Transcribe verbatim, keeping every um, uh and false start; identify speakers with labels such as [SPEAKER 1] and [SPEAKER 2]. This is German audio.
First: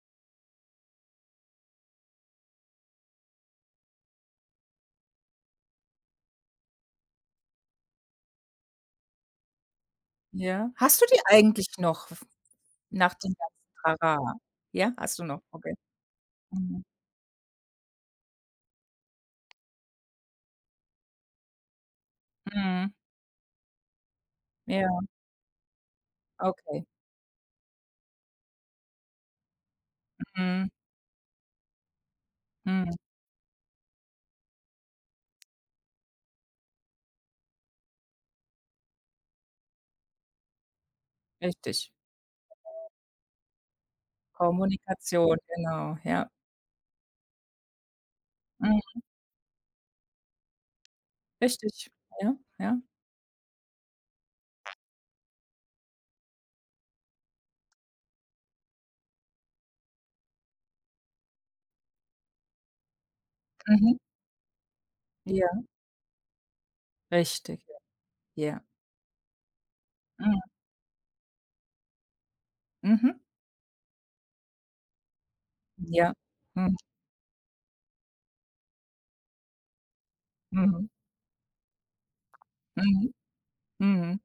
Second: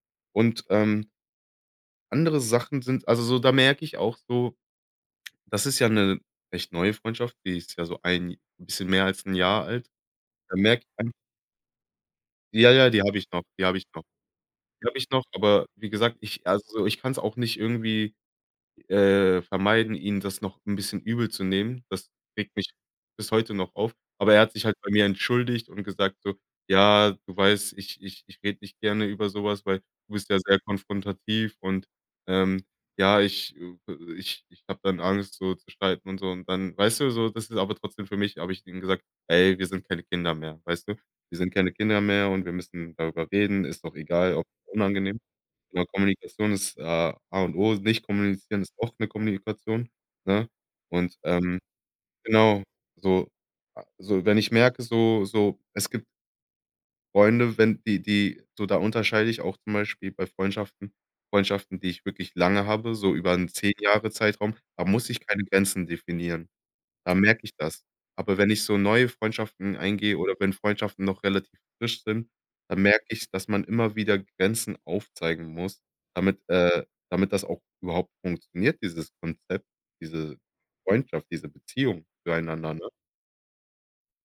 [SPEAKER 1] Und, ähm andere Sachen sind also so, da merke ich auch so das ist ja 'ne recht neue Freundschaft, die ist ja so ein bisschen mehr als Jahr alt. Da
[SPEAKER 2] Ja.
[SPEAKER 1] merke ich
[SPEAKER 2] Hast du
[SPEAKER 1] einfach
[SPEAKER 2] die eigentlich noch f
[SPEAKER 1] Ja, ja, die
[SPEAKER 2] nach
[SPEAKER 1] habe ich
[SPEAKER 2] dem
[SPEAKER 1] noch, die habe ich
[SPEAKER 2] ganzen
[SPEAKER 1] noch,
[SPEAKER 2] Trara? Ja,
[SPEAKER 1] habe ich
[SPEAKER 2] hast
[SPEAKER 1] noch.
[SPEAKER 2] du noch?
[SPEAKER 1] Aber
[SPEAKER 2] Okay.
[SPEAKER 1] wie gesagt, ich also
[SPEAKER 2] Mhm.
[SPEAKER 1] so ich kann's auch nicht irgendwie, äh, vermeiden, ihn das noch 'n bisschen übel zu nehmen. Das regt mich
[SPEAKER 2] Mhm.
[SPEAKER 1] bis heute noch auf. Aber er hat sich halt bei
[SPEAKER 2] Ja.
[SPEAKER 1] mir entschuldigt und gesagt so:
[SPEAKER 2] Okay.
[SPEAKER 1] „Ja, du weißt, ich ich ich rede nicht gerne über so was, weil du bist ja schwer
[SPEAKER 2] Mhm.
[SPEAKER 1] konfrontativ und, ähm,
[SPEAKER 2] Mhm.
[SPEAKER 1] ja, ich ich ich habe dann Angst, so zu streiten und so.“ Und dann weißt du, so? Das ist aber trotzdem für mich habe ich ihm gesagt: „Hey, wir sind keine Kinder mehr“, weißt du? Wir sind keine
[SPEAKER 2] Richtig.
[SPEAKER 1] Kinder mehr und wir müssen darüber reden, ist doch egal, auch unangenehm.
[SPEAKER 2] Kommunikation,
[SPEAKER 1] Aber
[SPEAKER 2] genau, ja.
[SPEAKER 1] Kommunikation ist A A und O, nicht kommunizieren ist auch
[SPEAKER 2] Richtig,
[SPEAKER 1] eine Kommunikation, ne?“ Und, ähm,
[SPEAKER 2] Richtig. Ja,
[SPEAKER 1] genau,
[SPEAKER 2] ja. Ja.
[SPEAKER 1] so so, wenn ich merke, so so, es gibt Freunde, wenn die die so, da unterscheide ich auch zum Beispiel bei Freundschaften. Freundschaften, die ich wirklich lange habe, so über 'n zehn
[SPEAKER 2] Mhm.
[SPEAKER 1] Jahre-Zeitraum, da muss ich keine
[SPEAKER 2] Ja.
[SPEAKER 1] Grenzen definieren. Da merke ich
[SPEAKER 2] Richtig,
[SPEAKER 1] das. Aber wenn
[SPEAKER 2] ja.
[SPEAKER 1] ich so neue Freundschaften eingehe oder
[SPEAKER 2] Mhm.
[SPEAKER 1] wenn Freundschaften noch relativ frisch sind, dann merke
[SPEAKER 2] Mhm.
[SPEAKER 1] ich, dass man immer wieder Grenzen aufzeigen muss,
[SPEAKER 2] Ja.
[SPEAKER 1] damit
[SPEAKER 2] Mhm.
[SPEAKER 1] äh, damit das auch überhaupt funktioniert, dieses Konzept, diese
[SPEAKER 2] Mhm.
[SPEAKER 1] Freundschaft, diese Beziehung füreinander, ne?
[SPEAKER 2] Mhm. Mhm.